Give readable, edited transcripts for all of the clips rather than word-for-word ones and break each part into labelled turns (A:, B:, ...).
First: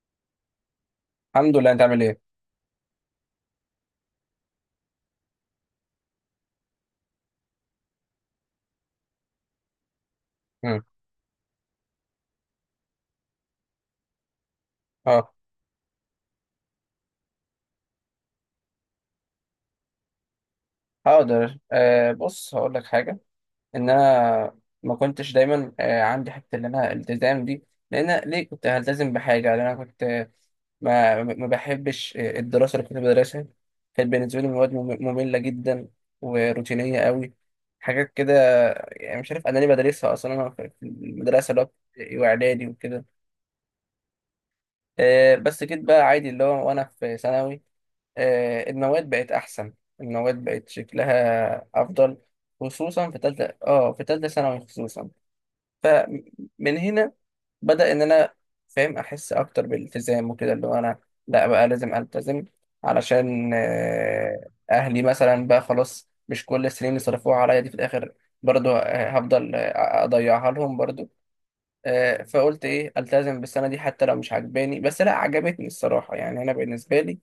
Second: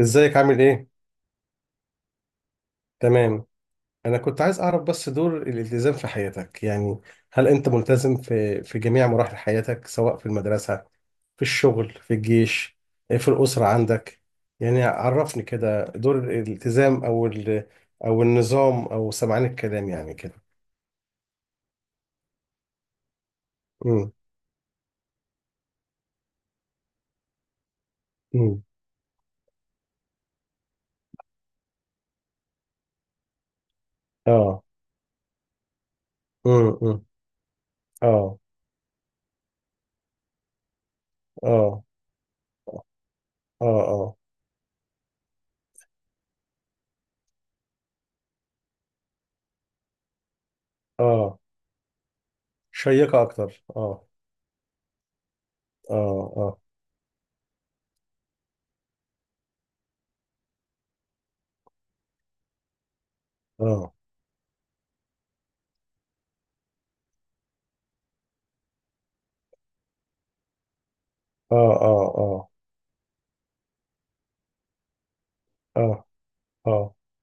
A: ازيك عامل ايه؟
B: الحمد لله، انت عامل ايه؟
A: تمام. انا كنت عايز اعرف بس دور الالتزام في حياتك يعني، هل انت ملتزم في جميع مراحل حياتك؟ سواء في المدرسة،
B: مم.
A: في الشغل، في الجيش، في الأسرة عندك. يعني
B: اه.
A: عرفني كده دور الالتزام او النظام او سمعان الكلام يعني كده.
B: هقدر، بص هقول لك حاجه. ان
A: امم.
B: انا ما كنتش دايما عندي حته ان انا التزام دي، لان أنا ليه
A: امم.
B: كنت هلتزم بحاجه؟ لان انا كنت، ما بحبش، الدراسه اللي كنت بدرسها كانت بالنسبه لي
A: اه.
B: مواد ممله جدا
A: امم. امم.
B: وروتينيه قوي، حاجات كده.
A: اه.
B: يعني مش عارف انا ليه بدرسها اصلا انا في المدرسه اللي هو
A: اه.
B: ابتدائي واعدادي وكده.
A: اه. اه.
B: بس جيت بقى عادي اللي هو وانا في ثانوي، المواد بقت احسن، المواد بقت
A: اه.
B: شكلها افضل، خصوصا
A: شيقة اكتر،
B: في
A: اه.
B: تالتة ثانوي خصوصا.
A: اه. اه.
B: فمن هنا بدأ ان انا فاهم، احس اكتر بالالتزام وكده، اللي هو انا لا بقى لازم التزم، علشان
A: اه.
B: اهلي مثلا بقى خلاص مش كل السنين اللي صرفوها عليا دي في الاخر برضو هفضل اضيعها لهم برضو.
A: اه. اه.
B: فقلت ايه، التزم بالسنه دي حتى لو مش عجباني، بس لا، عجبتني
A: اه.
B: الصراحه. يعني انا
A: اه.
B: بالنسبه لي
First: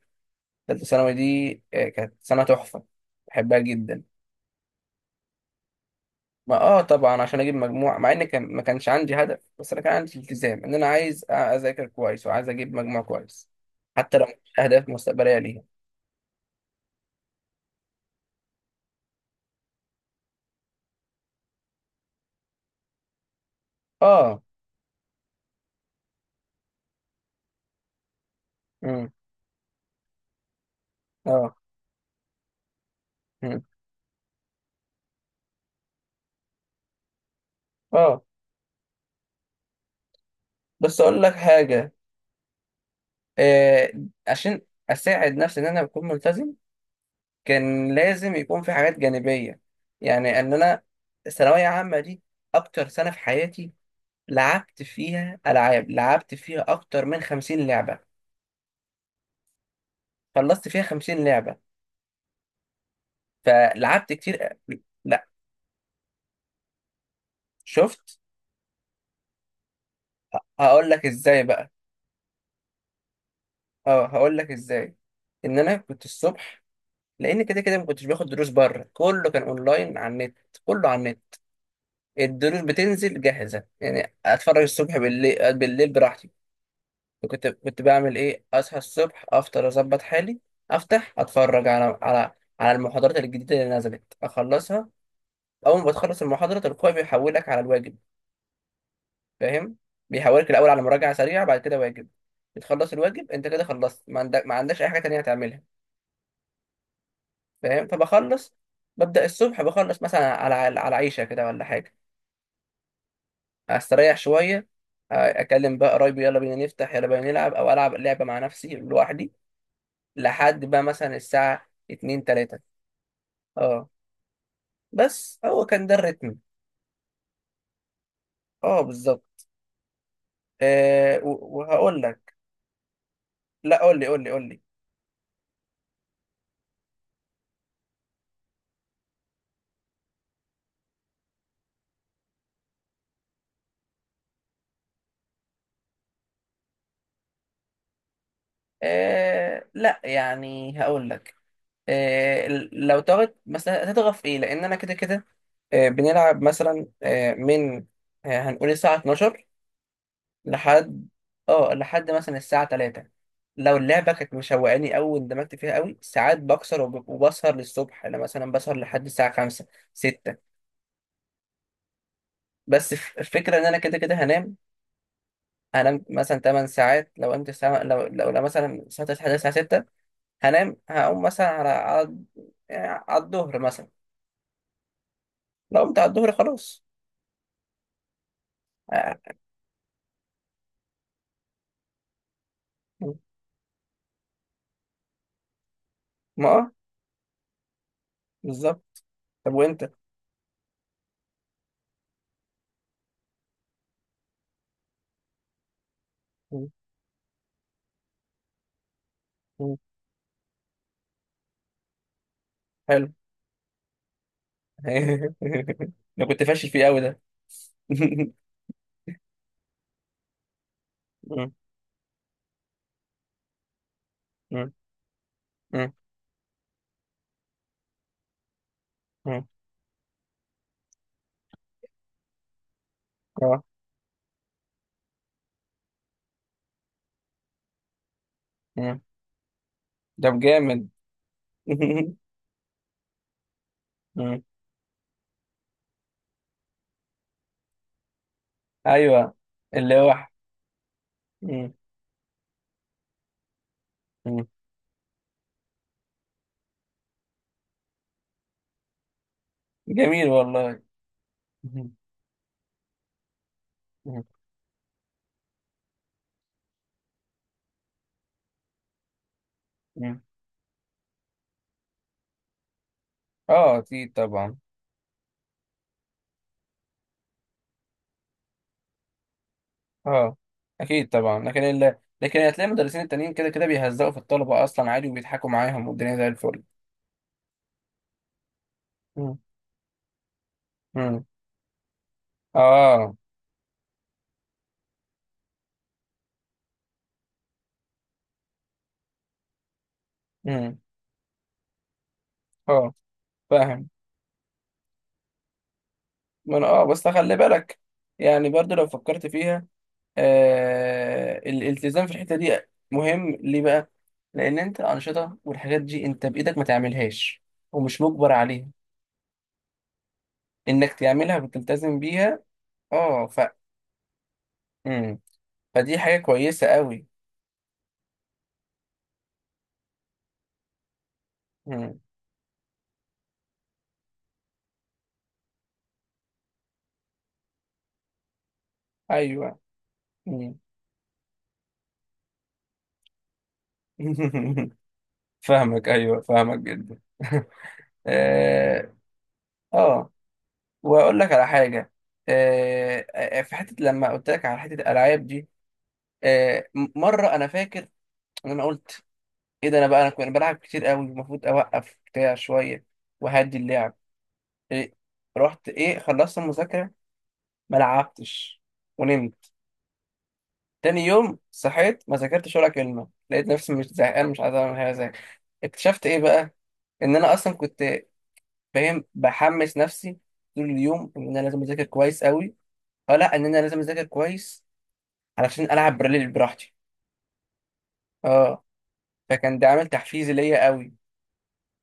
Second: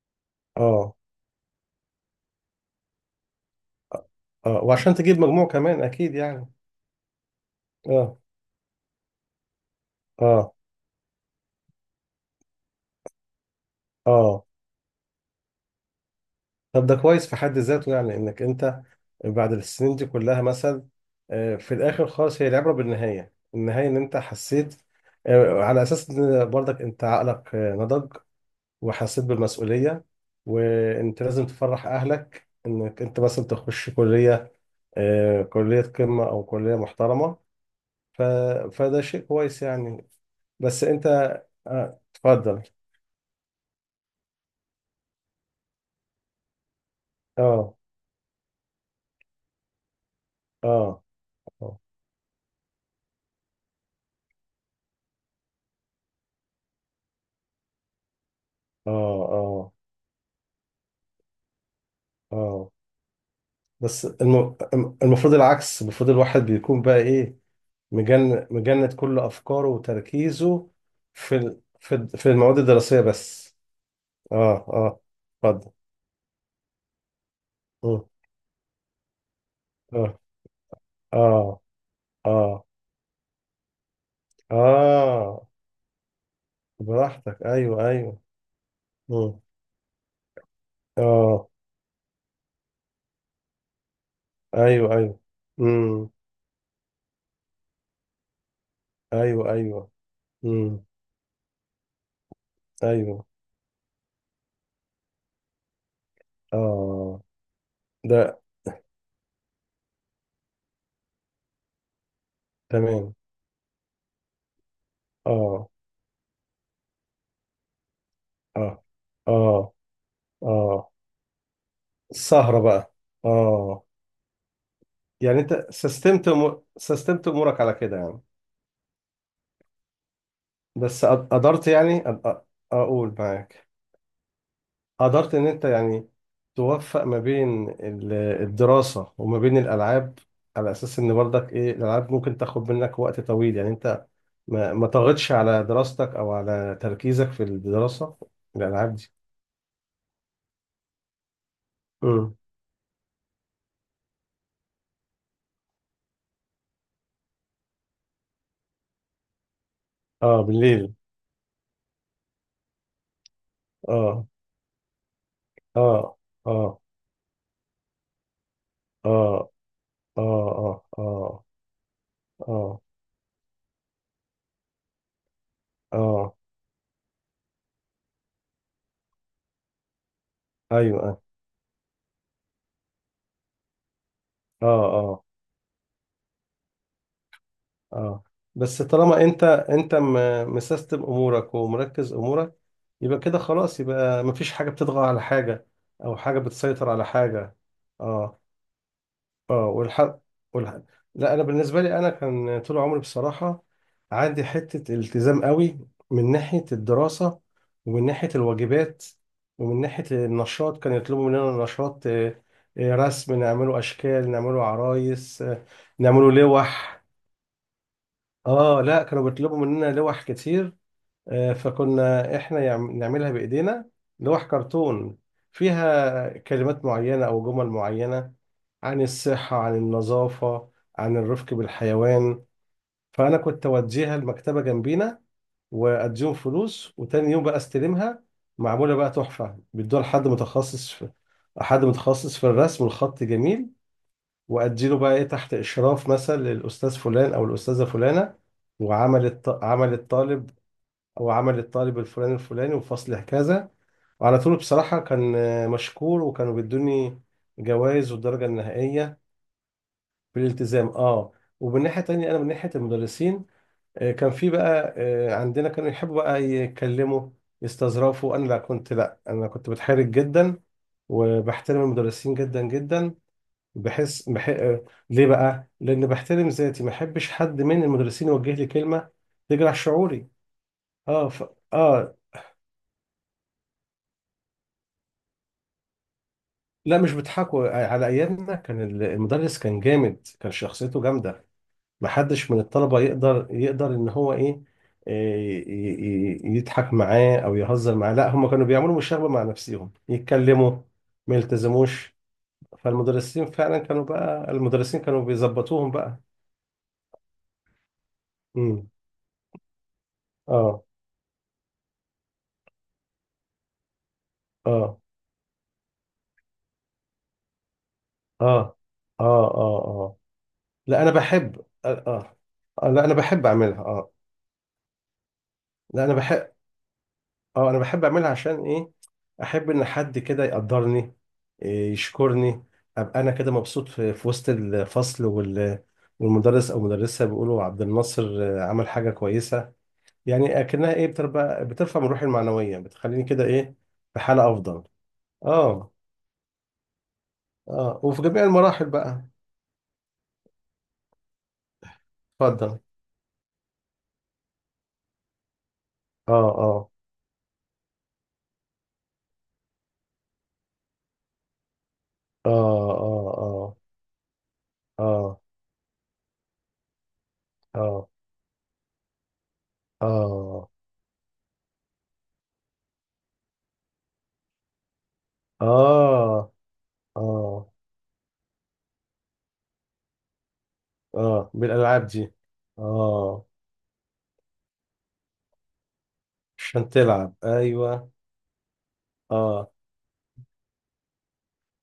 B: ثالثه
A: اه.
B: ثانوي دي كانت سنه تحفه، بحبها جدا.
A: اه. وعشان تجيب مجموع كمان اكيد يعني.
B: ما طبعا عشان اجيب مجموع، مع
A: اه.
B: ان كان ما كانش عندي هدف، بس انا كان عندي
A: اه.
B: التزام ان انا عايز اذاكر كويس وعايز اجيب مجموع كويس، حتى لو
A: اه.
B: مش اهداف مستقبليه ليها.
A: طب ده كويس في حد ذاته، يعني انك انت بعد السنين دي كلها مثلا في الاخر خالص، هي العبره بالنهايه، ان انت
B: اه.
A: حسيت، على اساس ان برضك انت عقلك نضج،
B: امم.
A: وحسيت بالمسؤوليه، وانت لازم
B: اه.
A: تفرح اهلك انك انت مثلا
B: امم.
A: تخش كليه، كليه قمه او كليه محترمه.
B: اه.
A: ف... فده شيء كويس يعني. بس
B: بس
A: انت
B: اقول لك حاجه.
A: اتفضل.
B: آه عشان اساعد نفسي ان انا بكون ملتزم،
A: اه.
B: كان لازم يكون في حاجات جانبية. يعني ان انا
A: اه.
B: الثانوية
A: اه.
B: عامة دي اكتر سنة في حياتي، لعبت فيها العاب، لعبت فيها اكتر من 50 لعبة،
A: اه.
B: خلصت فيها 50 لعبة،
A: اه. بس
B: فلعبت
A: الم-
B: كتير. لا،
A: المفروض العكس، المفروض الواحد بيكون بقى ايه؟
B: شفت،
A: مجند كل افكاره وتركيزه
B: هقول لك ازاي بقى.
A: في المواد الدراسيه بس.
B: اه، هقول
A: اه.
B: لك ازاي.
A: اه.
B: ان
A: اتفضل.
B: انا كنت الصبح، لان كده كده ما
A: مم.
B: كنتش باخد دروس بره، كله كان اونلاين على
A: اه.
B: النت. كله على النت،
A: اه.
B: الدروس
A: اه.
B: بتنزل جاهزة، يعني اتفرج الصبح
A: اه.
B: بالليل براحتي.
A: براحتك،
B: كنت
A: ايوه
B: بعمل
A: ايوه.
B: ايه، اصحى الصبح
A: مم.
B: افطر اظبط حالي، افتح
A: اه.
B: اتفرج على المحاضرات الجديده اللي نزلت اخلصها.
A: ايوه ايوه.
B: اول ما
A: امم.
B: بتخلص المحاضره تلقائي بيحولك على الواجب،
A: ايوه
B: فاهم؟
A: ايوه.
B: بيحولك الاول على
A: امم.
B: مراجعه سريعه، بعد كده واجب. بتخلص
A: ايوه.
B: الواجب، انت كده خلصت، ما عندكش اي حاجه تانية هتعملها،
A: اه.
B: فاهم؟
A: ده
B: فبخلص، ببدا الصبح بخلص مثلا على عيشه كده ولا حاجه،
A: تمام.
B: استريح شويه،
A: اه.
B: اكلم بقى قرايبي، يلا بينا نفتح، يلا بينا نلعب او العب لعبه مع نفسي
A: اه.
B: لوحدي،
A: اه.
B: لحد بقى
A: اه.
B: مثلا الساعه 2، 3.
A: السهرة بقى، اه.
B: اه، بس
A: يعني
B: هو
A: انت
B: كان ده الريتم.
A: سستمت امورك على كده يعني.
B: اه بالظبط.
A: قدرت
B: وهقول
A: يعني
B: لك.
A: اقول معاك،
B: لا، قول لي قول لي قول لي.
A: قدرت ان انت يعني توفق ما بين الدراسة وما بين الالعاب، على اساس ان برضك ايه، الالعاب ممكن تاخد منك وقت طويل. يعني انت ما طغتش على دراستك او على تركيزك في الدراسة الالعاب دي؟
B: لا يعني هقول لك.
A: امم.
B: لو تغط مثلا هتضغط في ايه، لان انا كده كده بنلعب مثلا من، هنقول الساعه 12
A: اه بالليل.
B: لحد، مثلا الساعه 3. لو اللعبه
A: اه.
B: كانت مشوقاني قوي واندمجت فيها قوي،
A: اه.
B: ساعات
A: اه.
B: بكسر وبسهر للصبح، انا مثلا بسهر لحد الساعه
A: اه.
B: 5،
A: اه.
B: 6.
A: اه. اه. اه. اه.
B: بس الفكره ان انا كده كده هنام
A: آه.
B: مثلا 8 ساعات. لو قمت الساعة، لو مثلا الساعة 9 لحد الساعة 6، هنام، هقوم
A: ايوه.
B: مثلا على يعني على الظهر مثلا.
A: اه. اه.
B: لو قمت على الظهر خلاص.
A: اه. بس
B: آه،
A: طالما انت مسيستم امورك ومركز امورك، يبقى كده خلاص، يبقى مفيش حاجه بتطغى على حاجه او حاجه
B: ما
A: بتسيطر على حاجه. اه.
B: بالظبط. طب
A: اه.
B: وانت؟
A: والحق، والحق، لا انا بالنسبه لي، انا كان طول عمري بصراحه عندي حته التزام قوي، من ناحيه
B: م-
A: الدراسه، ومن ناحيه الواجبات،
B: م-
A: ومن ناحيه النشاط. كان يطلبوا مننا نشاط
B: حلو.
A: رسم، نعمله اشكال، نعمله عرايس،
B: انا
A: نعمله
B: كنت فاشل فيه قوي
A: لوح.
B: ده.
A: اه، لا كانوا بيطلبوا مننا لوح كتير.
B: م- م-
A: فكنا احنا نعملها بايدينا، لوح كرتون
B: م-
A: فيها كلمات معينة او جمل معينة عن
B: م-
A: الصحة، عن النظافة، عن الرفق بالحيوان. فانا
B: اه.
A: كنت اوديها المكتبة جنبينا واديهم فلوس، وتاني يوم بقى استلمها معمولة
B: م.
A: بقى تحفة. بيدوها لحد
B: طب جامد.
A: متخصص في، حد متخصص في الرسم والخط جميل،
B: م.
A: واديله بقى ايه تحت اشراف مثلا للاستاذ فلان او الاستاذه فلانه.
B: ايوه،
A: عمل
B: اللوح.
A: الطالب، او عمل
B: م-
A: الطالب الفلاني الفلاني وفصل كذا. وعلى
B: م.
A: طول بصراحه كان مشكور، وكانوا بيدوني جوائز والدرجه النهائيه
B: جميل والله.
A: بالالتزام، اه. ومن
B: م-
A: ناحيه تانية انا من ناحيه المدرسين،
B: م-
A: كان في بقى عندنا كانوا يحبوا بقى يتكلموا يستظرفوا. انا لا كنت، لا انا كنت بتحرج
B: م.
A: جدا وبحترم المدرسين جدا جدا.
B: اه اكيد طبعا.
A: ليه بقى؟ لأن بحترم ذاتي، ما أحبش حد من المدرسين يوجه لي كلمة تجرح شعوري.
B: اه اكيد
A: اه.
B: طبعا،
A: اه،
B: لكن هتلاقي المدرسين التانيين كده كده بيهزقوا في الطلبه اصلا عادي، وبيضحكوا معاهم والدنيا زي الفل.
A: لا مش بيضحكوا، على أيامنا كان
B: مم.
A: المدرس كان جامد، كان شخصيته
B: مم.
A: جامدة. ما حدش من الطلبة
B: اه.
A: يقدر إن هو إيه، يضحك معاه أو يهزر معاه. لا، هم كانوا بيعملوا مشاغبة مع نفسهم يتكلموا
B: مم.
A: ما يلتزموش.
B: اه،
A: فالمدرسين فعلا
B: فاهم.
A: كانوا بقى، المدرسين كانوا بيظبطوهم بقى.
B: ما انا، اه، بس خلي بالك، يعني برضو لو
A: امم.
B: فكرت فيها،
A: اه.
B: الالتزام في الحته دي مهم ليه بقى؟ لان انت
A: اه.
B: الانشطه والحاجات دي انت بايدك، ما تعملهاش ومش مجبر عليها،
A: اه. اه. اه. اه.
B: انك
A: لا انا
B: تعملها
A: بحب، آه,
B: وتلتزم
A: اه
B: بيها.
A: لا انا
B: اه،
A: بحب اعملها، اه.
B: مم. فدي
A: لا انا
B: حاجه
A: بحب.
B: كويسه قوي.
A: اه انا بحب اعملها عشان ايه؟ احب ان حد كده يقدرني، إيه،
B: مم.
A: يشكرني، ابقى انا كده مبسوط في وسط الفصل والمدرس او مدرسة بيقولوا عبد الناصر عمل حاجة
B: ايوه.
A: كويسة.
B: مم.
A: يعني اكنها ايه، بترفع بترفع من روحي المعنوية، بتخليني كده ايه، في حالة افضل.
B: فاهمك،
A: اه.
B: ايوه فاهمك جدا.
A: اه. وفي جميع المراحل
B: اه.
A: بقى.
B: آه. واقول لك على حاجه.
A: اتفضل.
B: في حته لما قلت لك على حته الالعاب دي،
A: اه. اه.
B: مره انا فاكر ان انا قلت ايه ده، انا كنت بلعب كتير قوي، المفروض اوقف بتاع
A: اه.
B: شويه وهدي
A: اه.
B: اللعب. إيه،
A: اه. اه.
B: رحت ايه، خلصت المذاكره، ما
A: اه.
B: لعبتش، ونمت.
A: اه.
B: تاني يوم صحيت ما ذاكرتش ولا كلمه، لقيت نفسي مش زهقان، مش عايز اعمل حاجه زي. اكتشفت ايه
A: اه.
B: بقى، ان انا اصلا
A: اه.
B: كنت، فاهم، بحمس نفسي طول اليوم ان انا
A: اه
B: لازم اذاكر
A: بالالعاب
B: كويس
A: دي.
B: قوي. اه لا، ان
A: اه،
B: انا لازم اذاكر كويس علشان العب براليل براحتي.
A: عشان تلعب، ايوه.
B: اه، فكان ده
A: اه.
B: عامل تحفيزي ليا قوي.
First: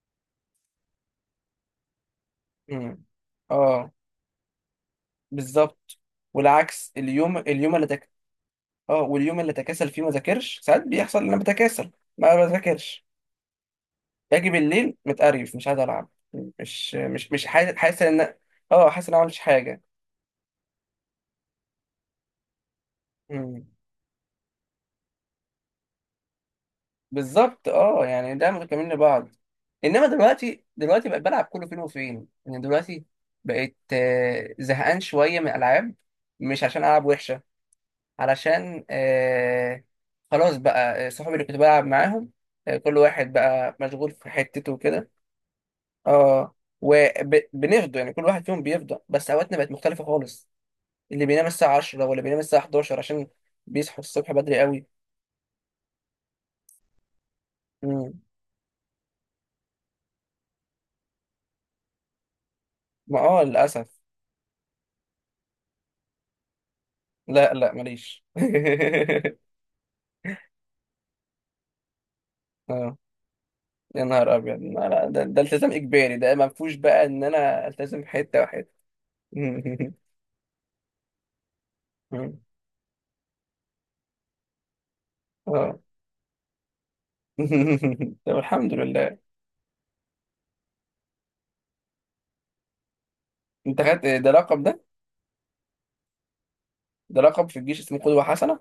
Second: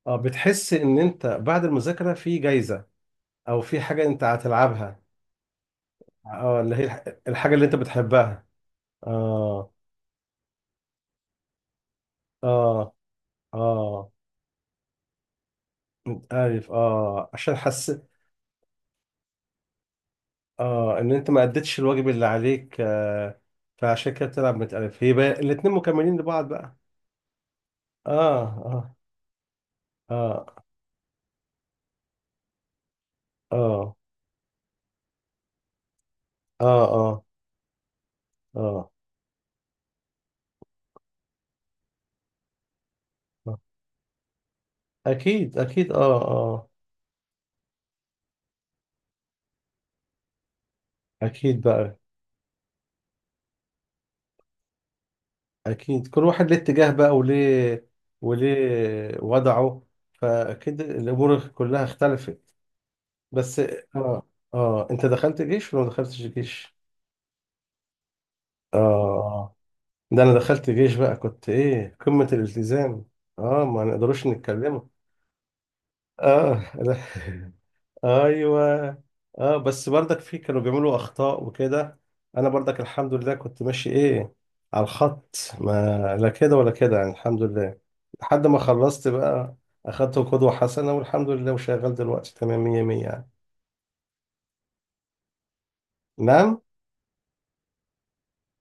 A: اه. بتحس ان انت بعد المذاكره في جايزه،
B: امم.
A: او في
B: اه
A: حاجه انت هتلعبها.
B: بالظبط.
A: اه، اللي هي
B: والعكس، اليوم
A: الحاجه اللي
B: اليوم
A: انت
B: اللي تك...
A: بتحبها.
B: اه، واليوم اللي
A: اه.
B: اتكاسل فيه ما ذاكرش، ساعات بيحصل ان انا بتكاسل ما
A: اه.
B: بذاكرش،
A: اه.
B: باجي بالليل متقرف، مش عايز العب،
A: انت عارف،
B: مش
A: اه
B: مش مش
A: عشان
B: حاسس
A: حس.
B: حاسس ان، اه، حاسس ان انا ما عملتش حاجه.
A: اه ان انت ما اديتش الواجب اللي عليك،
B: مم
A: فعشان كده بتلعب متألف. هي بقى الاتنين مكملين لبعض بقى.
B: بالظبط، اه، يعني
A: اه.
B: ده مكملين
A: اه.
B: لبعض. انما دلوقتي
A: اه.
B: دلوقتي بقيت بلعب كله فين وفين، يعني دلوقتي بقيت
A: اه.
B: زهقان شويه من الالعاب، مش
A: اه.
B: عشان العب
A: آه.
B: وحشه، علشان
A: اه.
B: خلاص بقى صحابي اللي كنت بلعب معاهم كل واحد
A: آه.
B: بقى مشغول في حتته وكده.
A: اكيد اكيد، اه.
B: اه،
A: اه.
B: وبنفضوا يعني، كل واحد فيهم بيفضى، بس اوقاتنا بقت مختلفه خالص، اللي بينام
A: اكيد
B: الساعه
A: بقى.
B: 10 واللي بينام الساعه 11 عشان بيصحوا الصبح بدري قوي.
A: اكيد كل واحد ليه اتجاه بقى، وليه،
B: مم.
A: وليه وضعه، فاكيد الامور كلها اختلفت.
B: ما
A: بس
B: للاسف.
A: اه. اه انت دخلت جيش ولا ما دخلتش جيش؟
B: لا لا، ماليش.
A: اه. آه. ده انا دخلت جيش بقى كنت ايه قمة
B: اه،
A: الالتزام. اه، ما
B: يا
A: نقدروش
B: نهار ابيض،
A: نتكلموا.
B: ما لا، ده التزام اجباري، ده ما
A: اه،
B: فيهوش
A: لا.
B: بقى ان انا التزم في حته
A: ايوه.
B: وحته.
A: اه، بس برضك في كانوا بيعملوا اخطاء وكده. انا برضك الحمد لله كنت ماشي ايه، على الخط،
B: اه.
A: ما لا كده ولا كده يعني، الحمد لله.
B: طب
A: لحد ما
B: الحمد
A: خلصت
B: لله.
A: بقى اخدت قدوة حسنة والحمد لله، وشغال دلوقتي تمام 100 100 يعني.
B: انت خدت ده لقب ده؟
A: نعم.
B: ده لقب في الجيش اسمه قدوه حسنه.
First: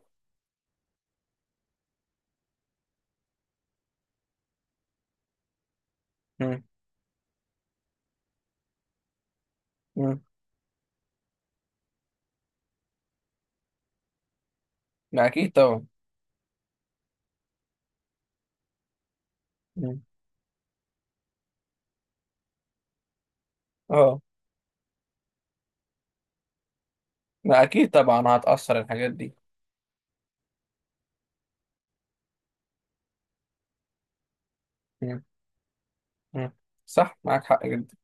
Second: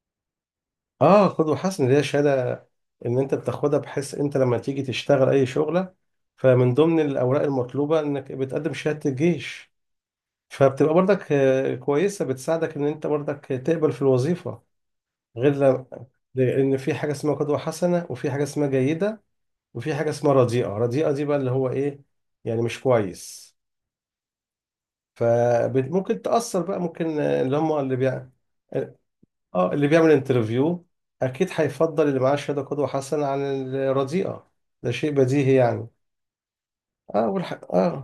A: اه، قدوة حسنة اللي هي شهادة ان انت بتاخدها، بحيث انت لما تيجي تشتغل اي شغلة،
B: مم.
A: فمن ضمن الاوراق المطلوبة انك بتقدم شهادة الجيش.
B: مم.
A: فبتبقى برضك كويسة بتساعدك ان انت برضك تقبل في الوظيفة.
B: ما اكيد
A: غير
B: طبعا.
A: لو، لأن في حاجة اسمها قدوة حسنة، وفي حاجة اسمها جيدة، وفي
B: مم.
A: حاجة اسمها رديئة. رديئة دي بقى اللي هو إيه، يعني مش كويس.
B: اه،
A: فممكن تأثر بقى، ممكن اللي
B: ما
A: هم
B: اكيد
A: اللي بيع،
B: طبعا هتاثر الحاجات دي.
A: اه اللي بيعمل انترفيو، أكيد هيفضل اللي معاه شهادة قدوة حسنة عن الرديئة. ده شيء
B: مم.
A: بديهي يعني.
B: مم. صح،
A: اه
B: معاك حق
A: اه،
B: جدا.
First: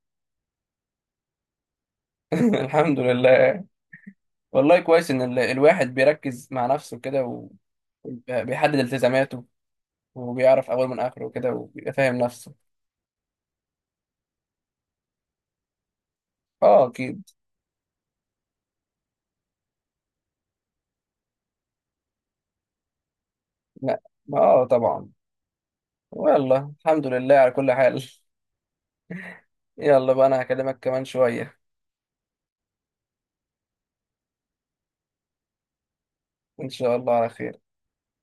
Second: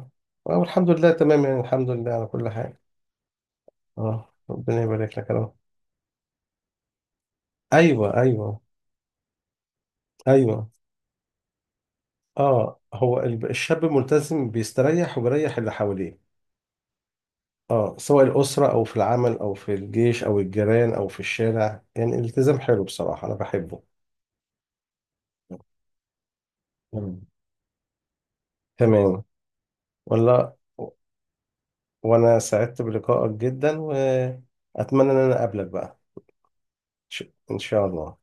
A: والحمد لله تمام يعني، الحمد لله على كل حاجة.
B: الحمد لله.
A: اه،
B: والله
A: ربنا
B: كويس
A: يبارك
B: ان
A: لك يا رب.
B: الواحد بيركز مع نفسه كده
A: ايوه ايوه.
B: بيحدد التزاماته، وبيعرف
A: ايوه.
B: أول من آخره وكده، وبيبقى فاهم نفسه.
A: اه، هو الشاب الملتزم بيستريح وبيريح اللي حواليه.
B: اه أكيد.
A: اه، سواء الأسرة أو في العمل أو في الجيش أو الجيران أو في الشارع. يعني الالتزام حلو بصراحة، أنا بحبه.
B: لا، ما طبعا. والله الحمد
A: مم.
B: لله على كل حال.
A: تمام.
B: يلا بقى، أنا
A: والله
B: هكلمك كمان شوية.
A: وأنا سعدت بلقائك جدا، وأتمنى إن أنا أقابلك بقى.
B: إن شاء الله على خير.
A: إن شاء الله.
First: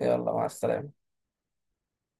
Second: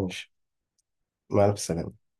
B: يلا، مع السلامة.
A: مع السلامة.